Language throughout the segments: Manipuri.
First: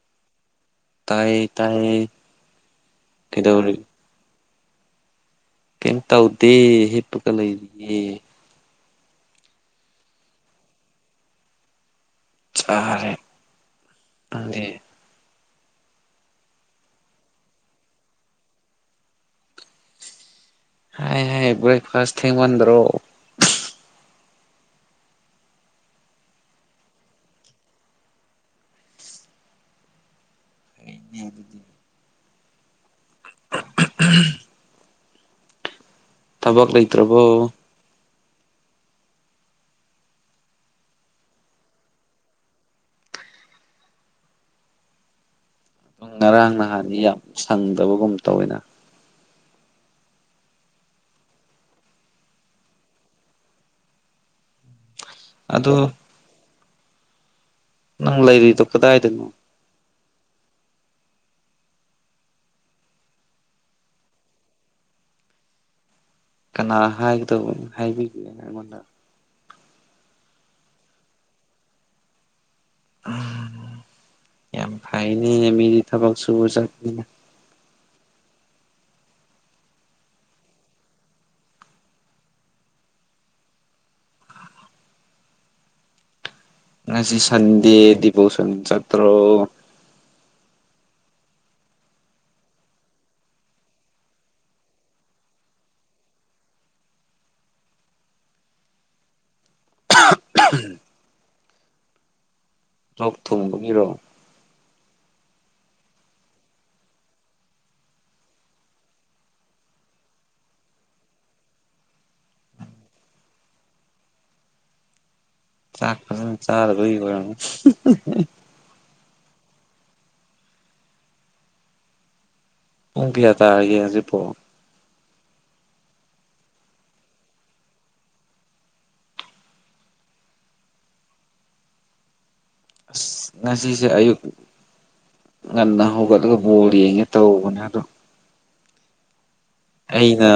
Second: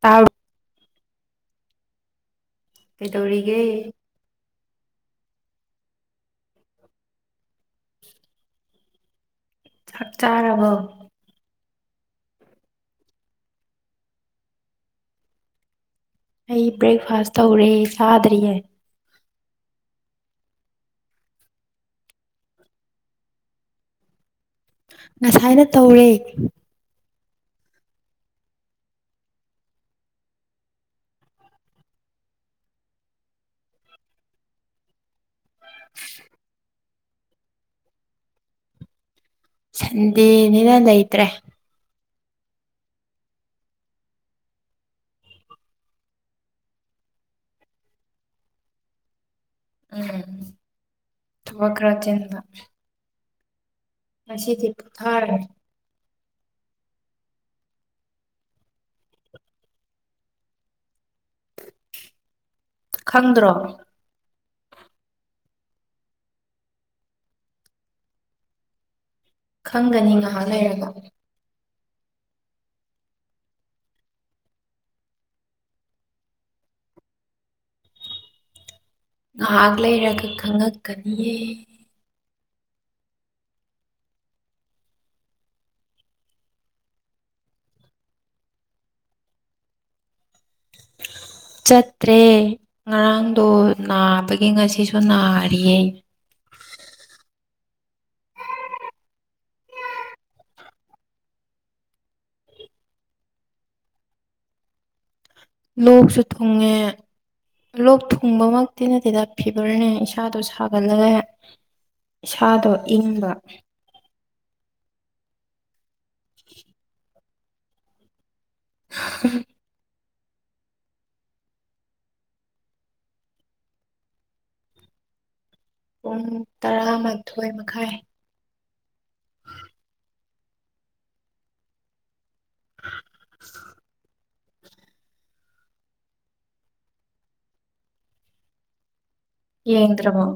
ꯇꯥ ꯇꯥꯏꯌꯦ ꯇꯥꯌꯦ ꯀꯩꯗꯧꯔꯤꯒꯦ ꯀꯩꯝ ꯇꯧꯗꯦ ꯍꯤꯞꯄꯒ ꯂꯩꯔꯤꯑꯦ ꯆꯥꯛ ꯆꯥꯔꯕꯣ ꯆꯥꯔꯦ ꯅꯪꯗꯤ ꯑꯩ ꯕ꯭ꯔꯦꯛꯐꯥꯁ ꯇꯧꯔꯤ ꯆꯥꯗ꯭ꯔꯤꯌꯦ ꯍꯥꯏ ꯍꯥꯏ ꯕ꯭ꯔꯦꯛꯐꯥꯁ ꯊꯦꯡꯉꯟꯗ꯭ꯔꯣ ꯉꯁꯥꯏꯅ ꯇꯧꯔꯦ [unintelligible] ꯎꯝ [unintelligible] ꯊꯕꯛ ꯂꯩꯇ꯭ꯔꯥꯕꯣ ꯁꯟꯗꯦꯅꯤꯅ ꯂꯩꯇ꯭ꯔꯦ ꯉꯔꯥꯡ ꯅꯍꯥꯟꯗꯤ ꯌꯥꯝ ꯁꯪꯗꯕꯒꯨꯝ ꯇꯧꯋꯦꯅꯦ ꯎꯝ ꯊꯕꯛ ꯈꯔ ꯆꯤꯟꯕ ꯉꯁꯤꯗꯤ ꯄꯣꯊꯥꯔꯦ ꯑꯗꯣ ꯅꯪ ꯂꯩꯔꯤꯗꯣ ꯀꯗꯥꯏꯗꯅꯣ ꯈꯪꯗ꯭ꯔꯣ ꯀꯅꯥ ꯍꯥꯏꯒꯗꯧꯕ ꯍꯥꯏꯕꯤꯒꯦꯅ ꯑꯩꯉꯣꯟꯗ ꯈꯪꯒꯅꯤ ꯉꯍꯥꯛ ꯂꯩꯔꯒ ꯌꯥꯝ ꯐꯥꯏꯅꯦ ꯃꯤꯗꯤ ꯊꯕꯛ ꯁꯨꯕ ꯆꯠꯄꯅꯤꯅ ꯉꯍꯥꯛ ꯂꯩꯔꯒ ꯈꯪꯉꯛꯀꯅꯤꯌꯦ ꯉꯁꯤ ꯁꯟꯗꯦ ꯗꯤꯕꯣꯁꯟ ꯆꯠꯇ꯭ꯔꯣ [inaudible] ꯆꯠꯇ꯭ꯔꯦ ꯉꯔꯥꯡꯗꯣ ꯅꯥꯕꯒꯤ ꯉꯁꯤꯁꯨ ꯅꯥꯔꯤꯌꯦ ꯂꯣꯛ ꯊꯨꯡꯕꯒꯤꯔꯣ ꯂꯣꯛꯁꯨ ꯊꯨꯡꯉꯦ ꯂꯣꯛ ꯊꯨꯡꯕꯃꯛꯇꯤ ꯅꯠꯇꯦꯗ ꯐꯤꯚꯔꯅꯦ ꯏꯁꯥꯗꯣ ꯁꯥꯒꯠꯂꯒꯅꯦ ꯏꯁꯥꯗꯣ ꯏꯪꯕ ꯆꯥꯛ ꯐꯖꯅ ꯆꯥꯗꯕꯒꯤ ꯑꯣꯏꯔꯝꯒ [inaudible] ꯄꯨꯡ ꯀꯌꯥ ꯇꯥꯔꯒꯦ ꯍꯧꯖꯤꯛꯄꯣ ꯄꯨꯡ ꯇꯔꯥꯃꯥꯊꯣꯏ ꯃꯈꯥꯏ ꯑꯁ ꯉꯁꯤꯁꯦ ꯑꯌꯨꯛ ꯉꯟꯅ ꯍꯧꯒꯠꯂꯒ ꯕꯣꯜ ꯌꯦꯡꯉꯦ ꯇꯧꯕꯅꯦ ꯑꯗꯣ ꯌꯦꯡꯗ꯭ꯔꯕꯣ ꯑꯩꯅ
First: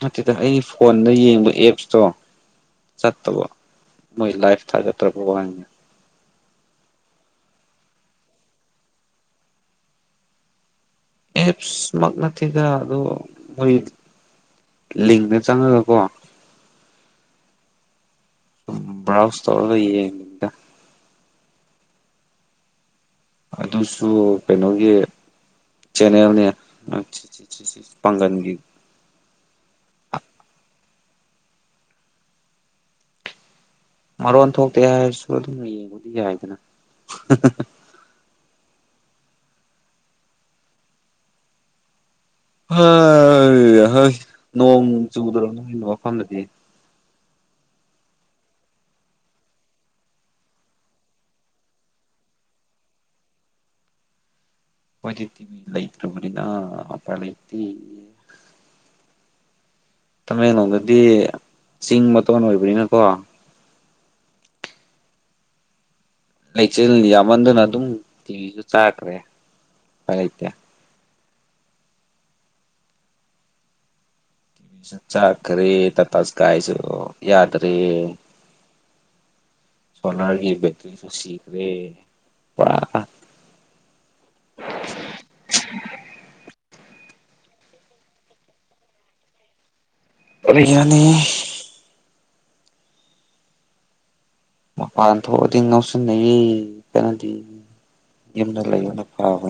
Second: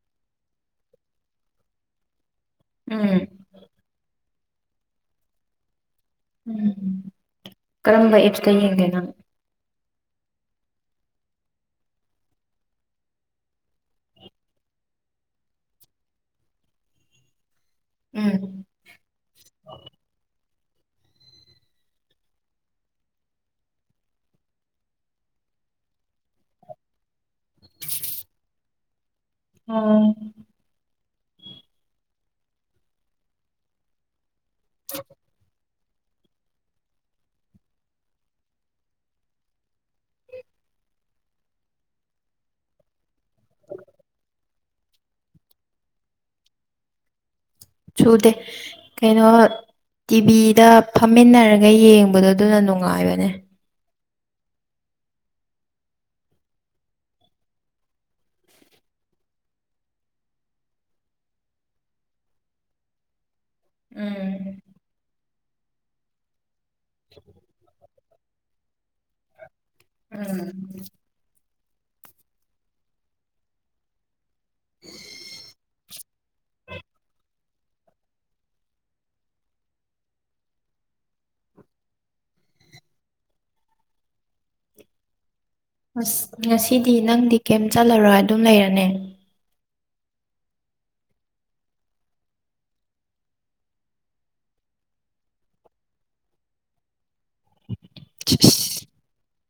ꯅꯠꯇꯦꯗ ꯑꯩ ꯐꯣꯟꯗ ꯌꯦꯡꯕ ꯑꯦꯞꯁꯇꯣ ꯎꯝ ꯆꯠꯇꯕꯣ ꯃꯣꯏ ꯂꯥꯏꯐ ꯊꯥꯒꯠꯇ꯭ꯔꯋꯥꯅꯤꯅ ꯎꯝ ꯀꯔꯝꯕ ꯑꯦꯞꯁꯇ ꯌꯦꯡꯒꯦ ꯅꯪ ꯑꯦꯞꯁꯃꯛ ꯅꯠꯇꯦ ꯑꯗꯣ ꯃꯣꯏ ꯂꯤꯡꯗ ꯆꯪꯉꯒꯀꯣ ꯎꯝ ꯕ꯭ꯔꯥꯎꯁ ꯇꯧꯔꯒ ꯌꯦꯡ ꯑꯗꯨꯁꯨ ꯀꯩꯅꯣꯒꯤ ꯆꯦꯅꯦꯜꯅꯦ ꯄꯥꯡꯒꯟꯒꯤ ꯎꯝ ꯃꯔꯣꯟ ꯊꯣꯛꯇꯦ ꯍꯥꯏꯔꯁꯨ ꯑꯗꯨꯝ ꯌꯦꯡꯕꯗꯤ ꯌꯥꯏꯗꯅ ꯍꯣꯏ ꯍꯣꯏ ꯅꯣꯡ ꯆꯨꯗ꯭ꯔꯣ ꯅꯣꯏ ꯃꯐꯝꯗꯗꯤ ꯆꯨꯗꯦ ꯀꯩꯅꯣ ꯇꯤꯚꯤꯗ ꯐꯝꯃꯤꯟꯅꯔꯒ ꯌꯦꯡꯕꯗꯣ ꯑꯗꯨꯅ ꯅꯨꯡꯉꯥꯏꯕꯅꯦ ꯍꯣꯏꯗꯤ ꯇꯤ ꯚꯤ ꯂꯩꯇ꯭ꯔꯕꯅꯤꯅ ꯑꯣꯄꯥꯏ ꯂꯩꯇꯦ ꯇꯃꯦꯡꯂꯣꯡꯗꯗꯤ ꯆꯤꯡ ꯃꯇꯣꯟ ꯑꯣꯏꯕꯅꯤꯅꯀꯣ ꯎꯝ ꯂꯩꯆꯤꯜ ꯌꯥꯝꯃꯟꯗꯅ ꯑꯗꯨꯝ ꯇꯤꯚꯤꯖꯨ ꯆꯥꯛꯈ꯭ꯔꯦ ꯎꯝ ꯁꯨ ꯆꯥꯛꯈꯔꯦ ꯇꯇꯥ ꯁ꯭ꯀꯥꯏꯁꯨ ꯌꯥꯗ꯭ꯔꯦ ꯁꯣꯂꯥꯔꯒꯤ ꯕꯦꯇ꯭ꯔꯤꯁꯨ ꯁꯤꯈ꯭ꯔꯦ ꯄꯨꯔꯥ ꯑꯁ ꯉꯁꯤꯗꯤ ꯅꯪꯗꯤ ꯀꯩꯝ ꯆꯠꯂꯔꯣꯏ ꯑꯗꯨꯝ ꯂꯩꯔꯅꯦ ꯔꯨꯏꯌꯥꯅꯤ ꯃꯄꯥꯟ ꯊꯣꯛꯑꯗꯤ ꯉꯧꯁꯟꯅꯩꯌꯦ ꯀꯥꯟꯗꯤ ꯌꯨꯝꯗ ꯂꯩꯕꯅ ꯐꯥꯕ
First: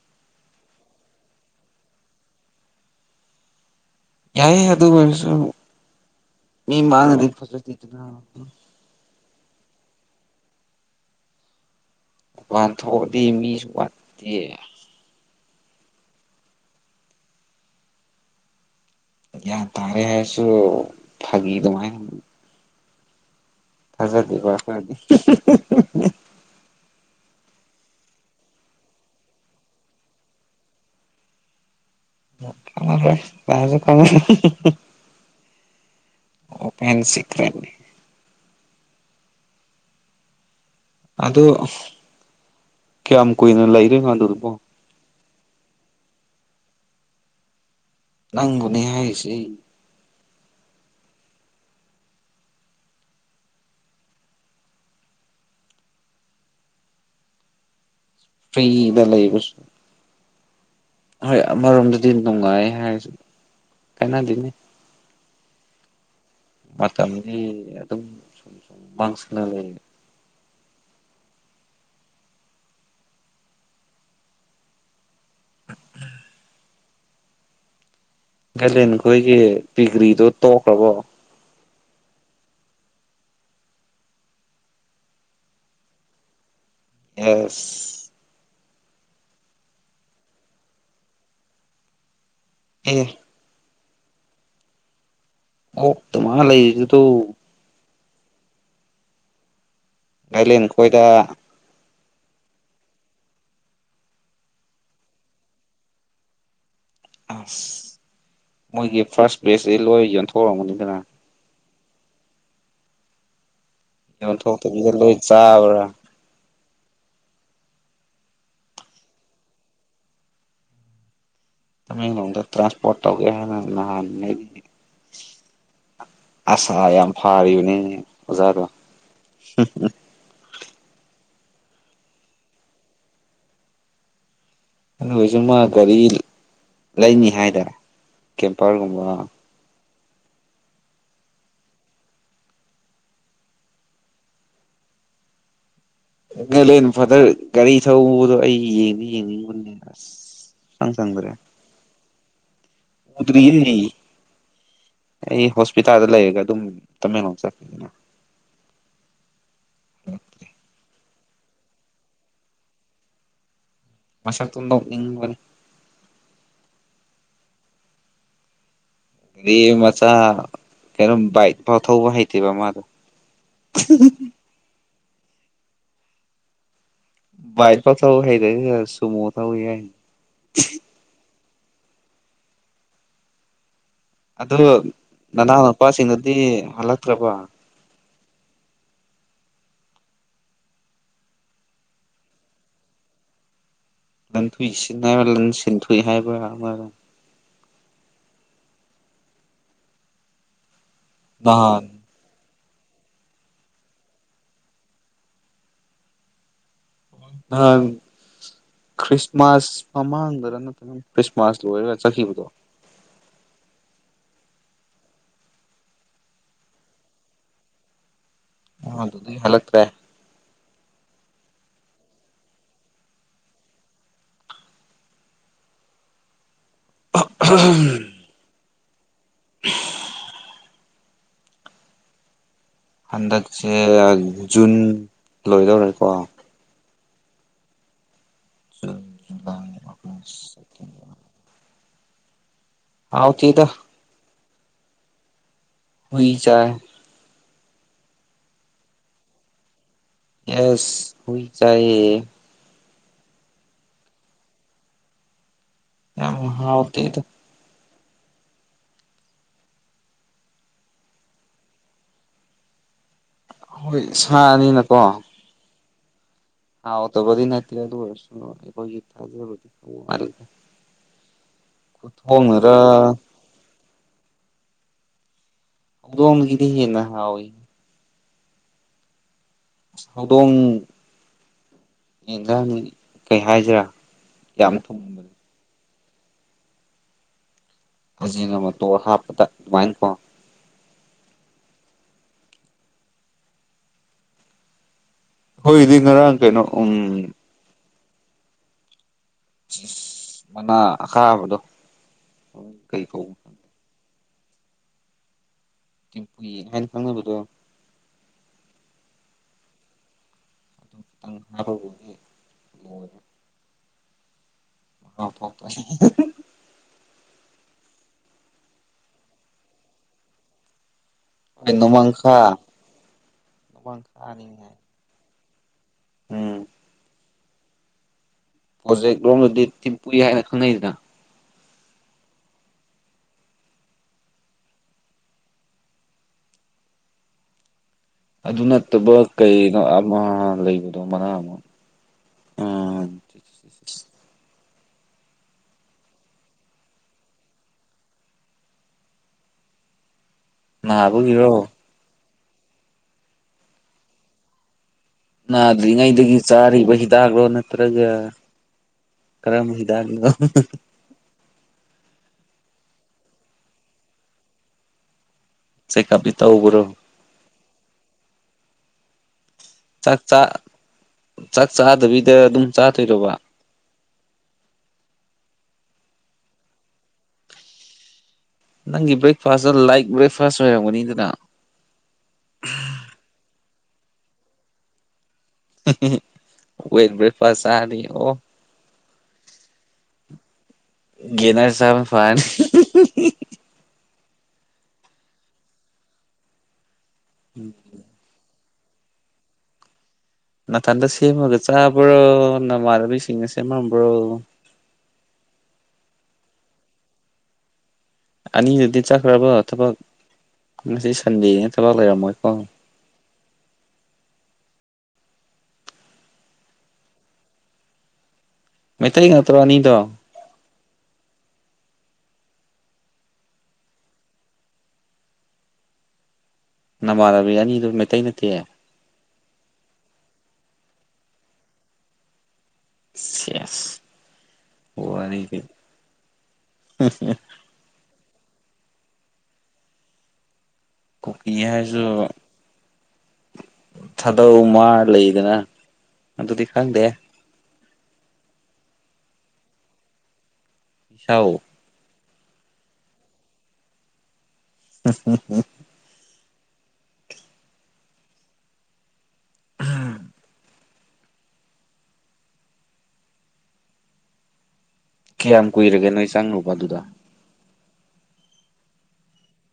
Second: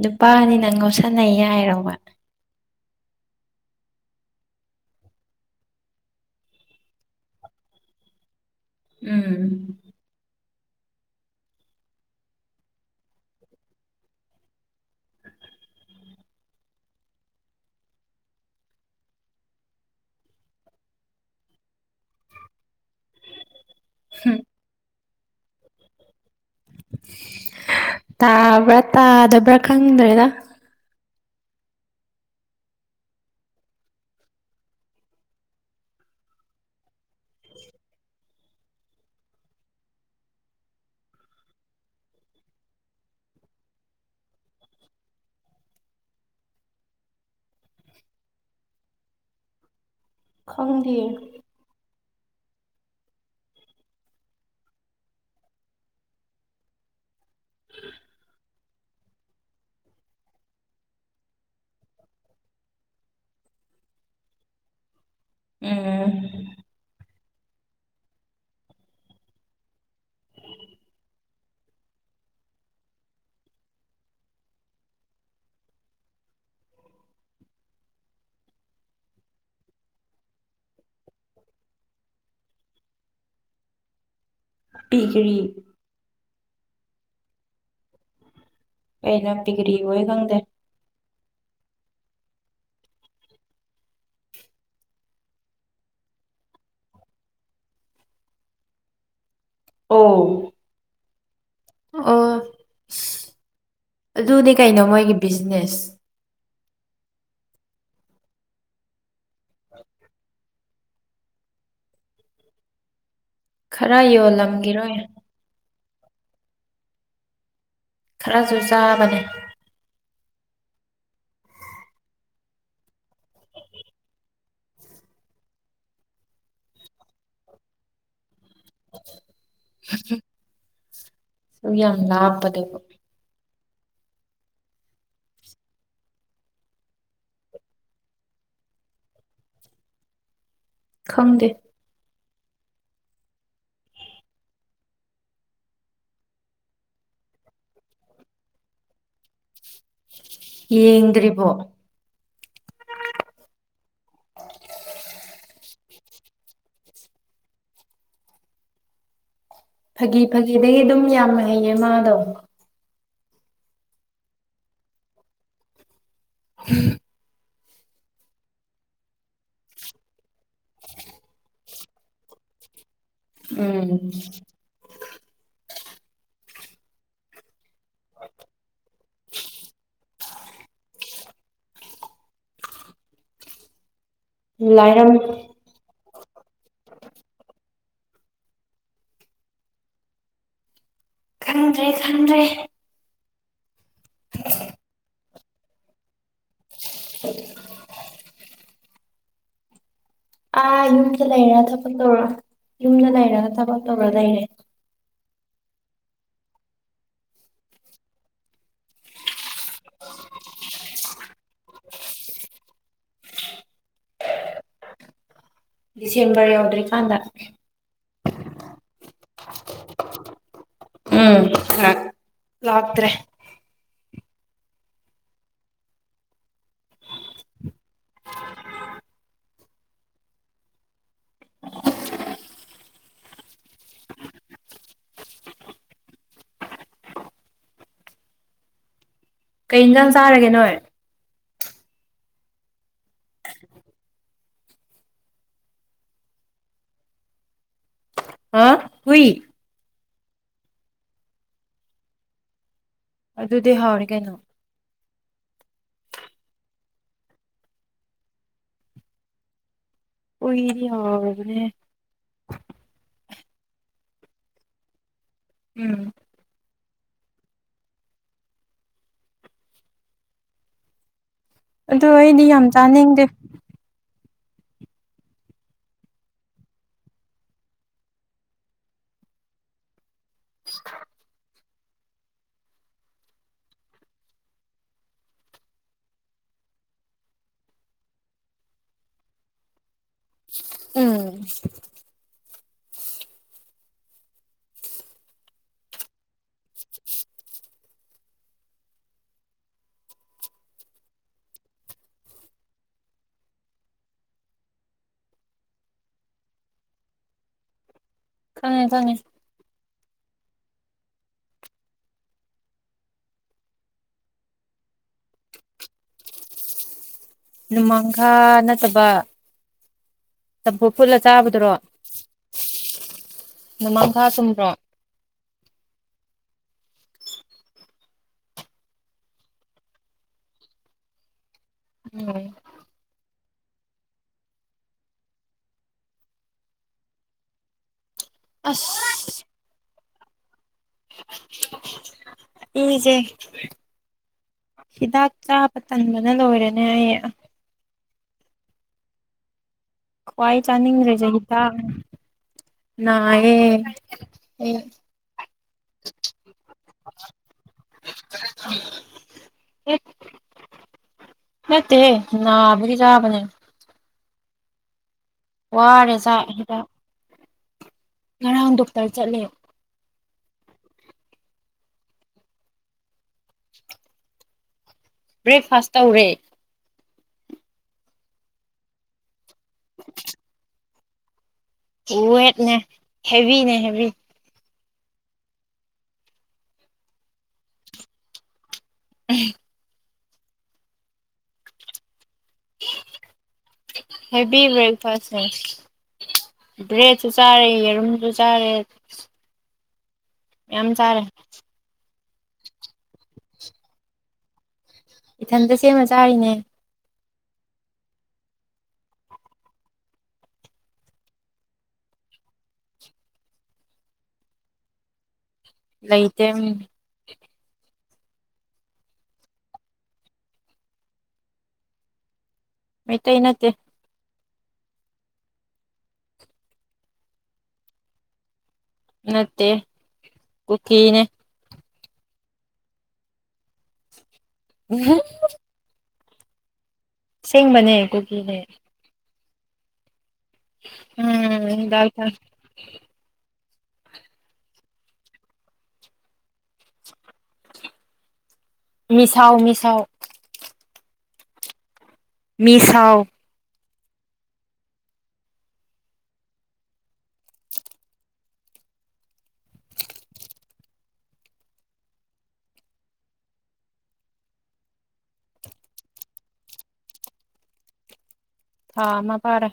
ꯅꯨꯄꯥꯅꯤꯅ ꯉꯥꯎꯁꯟꯅꯩ ꯌꯥꯏꯔꯣꯕ ꯌꯥꯏꯌꯦ ꯑꯗꯨꯑꯣꯏꯔꯁꯨ ꯃꯤ ꯃꯥꯡꯗꯗꯤ ꯐꯥꯖꯗꯦꯗꯅ ꯎꯝ ꯋꯥꯥꯟ ꯊꯣꯛꯑꯗꯤ ꯃꯤꯁꯨ ꯋꯥꯠꯇꯦ ꯒꯌꯥꯟ ꯇꯥꯔꯦ ꯍꯥꯏꯁꯨ ꯐꯒꯤꯗꯨꯃꯥꯏ [unintelligible] ꯇꯥꯕ꯭ꯔꯥ ꯇꯥꯗꯕ꯭ꯔꯥ ꯈꯪꯗ꯭ꯔꯦꯗ [unintelligible] ꯑꯣ ꯐꯦꯟ ꯁꯤꯀꯔꯦꯅꯤ ꯑꯗꯣ ꯀꯌꯥꯝ ꯀꯨꯏꯅ ꯂꯩꯗꯨꯏꯅꯣ ꯑꯗꯨꯗꯨꯕꯣ ꯅꯪꯕꯨꯅꯦ ꯍꯥꯏꯁꯦ ꯈꯪꯗꯤꯌꯦ ꯐꯩꯗ ꯂꯩꯕꯁ ꯍꯣꯏ ꯑꯃꯔꯣꯝꯗꯗꯤ ꯅꯨꯡꯉꯥꯏ ꯍꯥꯏꯔꯁꯨ ꯀꯥꯏꯅꯗꯅꯤ ꯎꯝ ꯃꯇꯝꯗꯤ ꯑꯦ ꯑꯗꯨꯝ ꯃꯥꯡꯁꯤꯜꯂꯛꯑꯦꯅꯦ ꯀꯥꯏꯂꯦꯟꯈꯣꯏꯒꯤ ꯗꯤꯒ꯭ꯔꯤꯗꯣ ꯇꯣꯛꯈ꯭ꯔꯕꯣ ꯗꯤꯒꯔꯤ ꯑꯁ ꯀꯩꯅ ꯄꯤꯒ꯭ꯔꯤꯕꯨ ꯑꯩ ꯈꯪꯗꯦ ꯑꯦ [unintelligible] ꯂꯩꯕꯗꯣ ꯑꯣ ꯊꯥꯏꯂꯦꯟ ꯀꯣꯏꯗ ꯑꯣ ꯑꯁ ꯑꯗꯨꯅꯦ ꯀꯩꯅꯣ ꯃꯣꯏꯒꯤ ꯕꯤꯖꯤꯅꯦꯁ ꯑꯁ ꯃꯣꯏꯒꯤ ꯐꯥꯔꯁ ꯕꯦꯖꯁꯤ ꯂꯣꯏ ꯌꯣꯟꯊꯣꯛꯔꯝꯒꯅꯤꯗꯅ ꯈꯔ ꯌꯣꯟ ꯊꯣꯛꯇꯕꯤꯗ ꯌꯣꯜꯂꯝꯒꯤꯔꯣꯏ ꯂꯣꯏ ꯆꯥꯕ꯭ꯔꯥ ꯈꯔꯁꯨ ꯆꯥꯕꯅꯦ ꯇꯃꯦꯡꯂꯣꯡꯗ ꯇ꯭ꯔꯥꯟꯁꯄꯣꯔꯠ ꯇꯧꯒꯦ ꯍꯥꯏꯗꯅ ꯅꯍꯥꯟ ꯂꯩꯔꯤ ꯑꯁꯥ ꯌꯥꯝ ꯐꯔꯤꯕꯅꯤ ꯑꯣꯖꯥꯗꯣ ꯁꯨ ꯌꯥꯝ ꯂꯥꯞꯄꯅꯦꯕꯣ ꯑꯗꯨꯑꯣꯏꯁꯨ ꯃꯥ ꯒꯥꯔꯤ ꯂꯩꯅꯤ ꯍꯥꯏꯗ ꯀꯦꯝꯄꯔꯒꯨꯝꯕ ꯈꯪꯗꯦ ꯂꯩꯅ ꯐꯗꯔ ꯒꯥꯔꯤ ꯊꯧꯕꯗꯣ ꯑꯩ ꯌꯦꯡꯗꯤ ꯌꯦꯡꯅꯤꯡꯕꯅꯦ ꯑꯁ ꯁꯨꯡꯆꯪ ꯌꯦꯡꯗ꯭ꯔꯤꯕꯣ ꯌꯦꯡꯗ꯭ꯔꯤꯌꯦ ꯑꯩ ꯍꯣꯁꯄꯤꯇꯥꯜꯗ ꯂꯩꯔꯒ ꯑꯗꯨꯝ ꯇꯃꯦꯡꯂꯣꯡ ꯆꯠꯄꯅꯤꯅ ꯐꯥꯒꯤ ꯐꯥꯒꯤꯗꯒꯤ ꯑꯗꯨꯝ ꯌꯥꯝꯅ ꯍꯩꯌꯦ ꯃꯥꯗꯣ ꯃꯁꯛꯇꯣ ꯅꯣꯛꯅꯤꯡ ꯎꯝ ꯃꯤ ꯃꯆꯥ ꯀꯩꯅꯣꯝ ꯕꯥꯏꯛ ꯐꯥꯎ ꯊꯧꯕ ꯍꯩꯇꯦꯕ ꯃꯥꯗꯣ ꯎꯝ ꯕꯥꯏꯛ ꯐꯥꯎ ꯊꯥꯎ ꯍꯩꯇꯕ ꯃꯤꯅ ꯁꯨꯃꯣ ꯊꯧꯏ ꯍꯥꯏ ꯑꯗꯨ ꯂꯥꯏꯔꯝ ꯅꯅꯥꯎꯅꯨꯄꯥꯁꯤꯡꯗꯗꯤ ꯍꯜꯂꯛꯇ꯭ꯔꯕꯣ ꯗꯨꯝ ꯂꯩ [unintelligible] ꯍꯥꯏꯕ ꯑꯥ ꯌꯨꯝꯗ ꯂꯩꯔ ꯅꯍꯥꯟ ꯊꯕꯛ ꯇꯧꯔ ꯌꯨꯝꯗ ꯂꯩꯔꯒ ꯊꯕꯛ ꯇꯧꯔ ꯂꯩꯔꯦ ꯍꯥꯡ ꯈ꯭ꯔꯤꯁꯃꯥꯁ ꯃꯃꯥꯡꯗꯅ ꯅꯠꯇꯔꯅ ꯈ꯭ꯔꯤꯁꯃꯥꯁ ꯂꯣꯏꯔꯒ ꯆꯠꯈꯤꯕꯗꯣ ꯗꯤꯁꯦꯟꯕꯔ ꯌꯎꯗ꯭ꯔꯤ ꯀꯥꯟꯗ ꯅꯍꯟꯗꯒꯤ ꯍꯂꯛꯇ꯭ꯔꯦ ꯎꯝ ꯂꯥꯛ ꯂꯥꯛꯇ꯭ꯔꯦ꯫ [unintelligible] [unintelligible] ꯍꯟꯗꯛꯁꯦ ꯖꯨꯟ ꯂꯣꯏꯗꯧꯔꯦꯀꯣ꯫ ꯖꯨꯟ꯫ ꯖꯨꯂꯥꯏ ꯀꯩ ꯏꯟꯖꯥꯡ ꯑꯥꯒꯁ ꯆꯥꯔꯒꯦ ꯅꯣꯏ꯫ ꯁꯦꯞꯇꯦꯝꯕꯔ ꯍꯥꯎꯇꯦꯗ꯫ ꯍꯨꯏ ꯆꯥꯏ꯫ ꯑ ꯍꯨꯏ꯫ ꯌꯦꯁ ꯍꯨꯏ ꯆꯥꯏꯌꯦ꯫ ꯑꯗꯨꯗꯤ ꯍꯥꯎꯔꯦ ꯀꯩꯅꯣ꯫ ꯌꯝ ꯍꯥꯎ ꯇꯦꯗ꯫ ꯎꯏꯗꯤ ꯍꯥꯎꯕꯅꯦ꯫ ꯍꯣꯏ ꯁꯥꯅꯤꯅꯀꯣ꯫ ꯎꯝ꯫ ꯍꯥꯎꯇꯕꯗꯤ ꯅꯠꯇꯦ ꯑꯗꯨ ꯑꯣꯏꯔꯁꯨ ꯑꯩꯈꯣꯏꯒꯤ [unintelligible] ꯈꯨ ꯑꯗꯨ ꯑꯩꯗꯤ ꯌꯥꯝ ꯊꯣꯡꯅꯔ꯫ ꯆꯥꯅꯤꯡꯗꯦ ꯍꯧꯗꯣꯡꯒꯤꯗꯤ ꯍꯦꯟꯅ ꯍꯥꯎꯋꯦ꯫ ꯍꯧꯗꯣꯡ꯫ ꯌꯦꯡꯁꯥꯡ ꯀꯩ ꯍꯥꯏꯁꯤꯔꯥ ꯌꯥꯝ ꯊꯨꯝꯕꯗꯣ꯫ ꯐꯖꯤꯅ ꯃꯇꯣꯔ ꯍꯥꯞꯄꯗ ꯑꯗꯨꯃꯥꯏꯅ ꯀꯣ꯫ ꯎꯝ꯫ ꯑꯈꯣꯏꯒꯤꯗꯤ ꯉꯔꯥꯡ ꯀꯩꯅꯣ ꯎꯝ꯫ ꯑꯁ ꯃꯅꯥ ꯑꯀꯥꯕꯗꯣ ꯀꯩ ꯀꯧꯕꯅꯣ ꯈꯥꯡ ꯇꯤꯕꯨꯏ ꯍꯥꯏꯅ ꯈꯪꯅꯕꯗꯣ꯫ ꯈꯪꯉꯦ ꯈꯪꯉꯦ꯫ [unintelligible] ꯂꯣꯏꯔꯦ [unintelligible] ꯅꯨꯃꯥꯡꯈꯥ ꯅꯠꯇꯕ꯫ ꯆꯝꯐꯨꯠ ꯐꯨꯠꯂ ꯍꯣꯏ ꯆꯥꯕꯗꯔꯣ ꯅꯣꯃꯥꯡꯈꯥ ꯅꯣꯃꯥꯡꯈꯥ ꯅꯣꯃꯥꯡꯈꯥꯅꯤ ꯆꯨꯝꯕ꯭ꯔꯣ꯫ ꯍꯥꯏ ꯎꯝ꯫ ꯄ꯭ꯔꯣꯖꯦꯛ ꯂꯣꯝꯗꯗꯤ ꯊꯤꯝ ꯄꯨꯨꯏ ꯍꯥꯏꯅ ꯈꯪꯅꯩꯗꯅ꯫ ꯎꯝ꯫ ꯑꯗꯨ ꯑꯁ ꯅꯠꯇꯕ ꯀꯩꯅꯣ ꯑꯃ ꯂꯩꯕꯗꯣ ꯃꯅꯥ ꯑꯃ꯫ ꯎꯝ ꯏꯁꯦ ꯍꯤꯗꯥꯛ ꯆꯥꯕ ꯇꯟꯕꯅ ꯂꯣꯏꯔꯦꯅꯦ ꯑꯩ꯫ ꯀ꯭ꯋꯥꯏ ꯆꯥꯅꯤꯡ ꯗꯔꯤꯁꯦ ꯅꯥꯕꯒꯤꯔꯣ ꯍꯤꯗꯥꯛꯅꯦ ꯅꯥꯏꯌꯦ ꯑꯩ꯫ ꯅꯥꯗ꯭ꯔꯤꯉꯩꯗꯒꯤ ꯆꯥꯔꯤꯕ ꯍꯤꯗꯥꯛꯂꯣ ꯅꯠꯇ꯭ꯔꯒ꯫ ꯀꯔꯝꯕ ꯍꯤꯗꯥꯛꯅꯣ꯫ ꯅꯠꯇꯦꯍꯦ ꯅꯥꯕꯒꯤ ꯆꯥꯕꯅꯦ꯫ ꯋꯥꯔꯦ ꯆꯦꯀꯞꯇꯤ ꯆꯥꯛ ꯇꯧꯕꯔꯣ꯫ ꯍꯤꯗꯥꯛ ꯉꯔꯥꯡ ꯗꯣꯛꯇꯔ ꯆꯠꯂꯦ꯫ ꯆꯥꯛ ꯆꯥ ꯆꯥꯛ ꯆꯥꯗꯕꯤꯗ ꯑꯗꯨꯝ ꯆꯥꯗꯣꯏꯔꯣꯕ꯫ [inaudible] ꯕ꯭ꯔꯦꯛꯐꯥꯁ ꯇꯧꯔꯦ꯫ ꯅꯪꯒꯤ ꯕ꯭ꯔꯦꯛꯐꯥꯁꯇꯣ ꯂꯥꯏꯠ ꯕ꯭ꯔꯦꯛꯐꯥꯁ ꯑꯣꯏꯔꯝꯒꯅꯤꯗꯅ꯫ [unintelligible] ꯍꯦꯚꯤꯅꯦ ꯍꯦꯚꯤ ꯑꯩꯈꯣꯏ ꯕ꯭ꯔꯦꯛꯐꯥꯁ ꯆꯥꯔꯤ ꯑꯣ [unintelligible] ꯒꯦꯅꯔ ꯆꯥꯕꯅ ꯐꯥꯅꯤ ꯍꯦꯕꯤ ꯕ꯭ꯔꯦꯛꯐꯥꯁꯁꯦ ꯕ꯭ꯔꯦꯗꯁꯨ ꯆꯥꯔꯦ ꯌꯦꯔꯨꯝꯁꯨ ꯆꯥꯔꯦ ꯌꯥꯝ ꯅꯊꯟꯇ ꯆꯥꯔꯦ ꯁꯦꯝꯃꯒ ꯆꯥꯕ꯭ꯔꯣ ꯅꯃꯥꯟꯅꯕꯤꯁꯤꯡꯅ ꯁꯦꯝꯃꯝꯕ꯭ꯔꯣ ꯏꯊꯟꯇ ꯁꯦꯝꯃ ꯆꯥꯔꯤꯅꯦ ꯑꯅꯤꯗꯨꯗꯤ ꯆꯠꯈ꯭ꯔꯥꯕ ꯊꯕꯛ ꯉꯁꯤ ꯁꯟꯗꯦꯅꯦꯅ ꯊꯕꯛ ꯂꯩꯔꯝꯃꯣꯏꯀꯣ ꯂꯩꯇꯦ ꯎꯝ ꯃꯩꯇꯩ ꯉꯥꯛꯇ꯭ꯔꯣ ꯑꯅꯤꯗꯣ ꯃꯩꯇꯩ ꯅꯠꯇꯦ ꯅꯃꯥꯟꯅꯕꯤ ꯑꯅꯤꯗꯨ ꯃꯩꯇꯩ ꯅꯠꯇꯦꯌꯦ ꯅꯠꯇꯦ ꯀꯨꯀꯤꯅꯦ ꯁꯤꯌꯦꯁ ꯋꯥꯔꯤꯗꯤ ꯑꯁꯦꯡꯕꯅꯦ ꯀꯨꯀꯤꯅꯦ ꯀꯨꯀꯤꯡ ꯎꯝ ꯍꯥꯏꯔꯖꯨ ꯍꯤꯗꯥꯛ ꯊꯥꯗꯧ ꯃꯥ ꯂꯩꯌꯦꯗꯅ ꯑꯗꯨꯗꯤ ꯈꯪꯗꯦ ꯃꯤꯁꯥꯎ ꯃꯤꯁꯥꯎ ꯃꯤꯁꯥꯎ ꯃꯤꯁꯥꯎ [unintelligible] ꯎꯝ ꯀꯌꯥꯝ ꯀꯨꯏꯔꯒꯦ ꯅꯣꯏ ꯆꯪꯔꯨꯕ ꯑꯗꯨꯗꯥ ꯊꯥ ꯃꯥ ꯐꯥꯔꯦ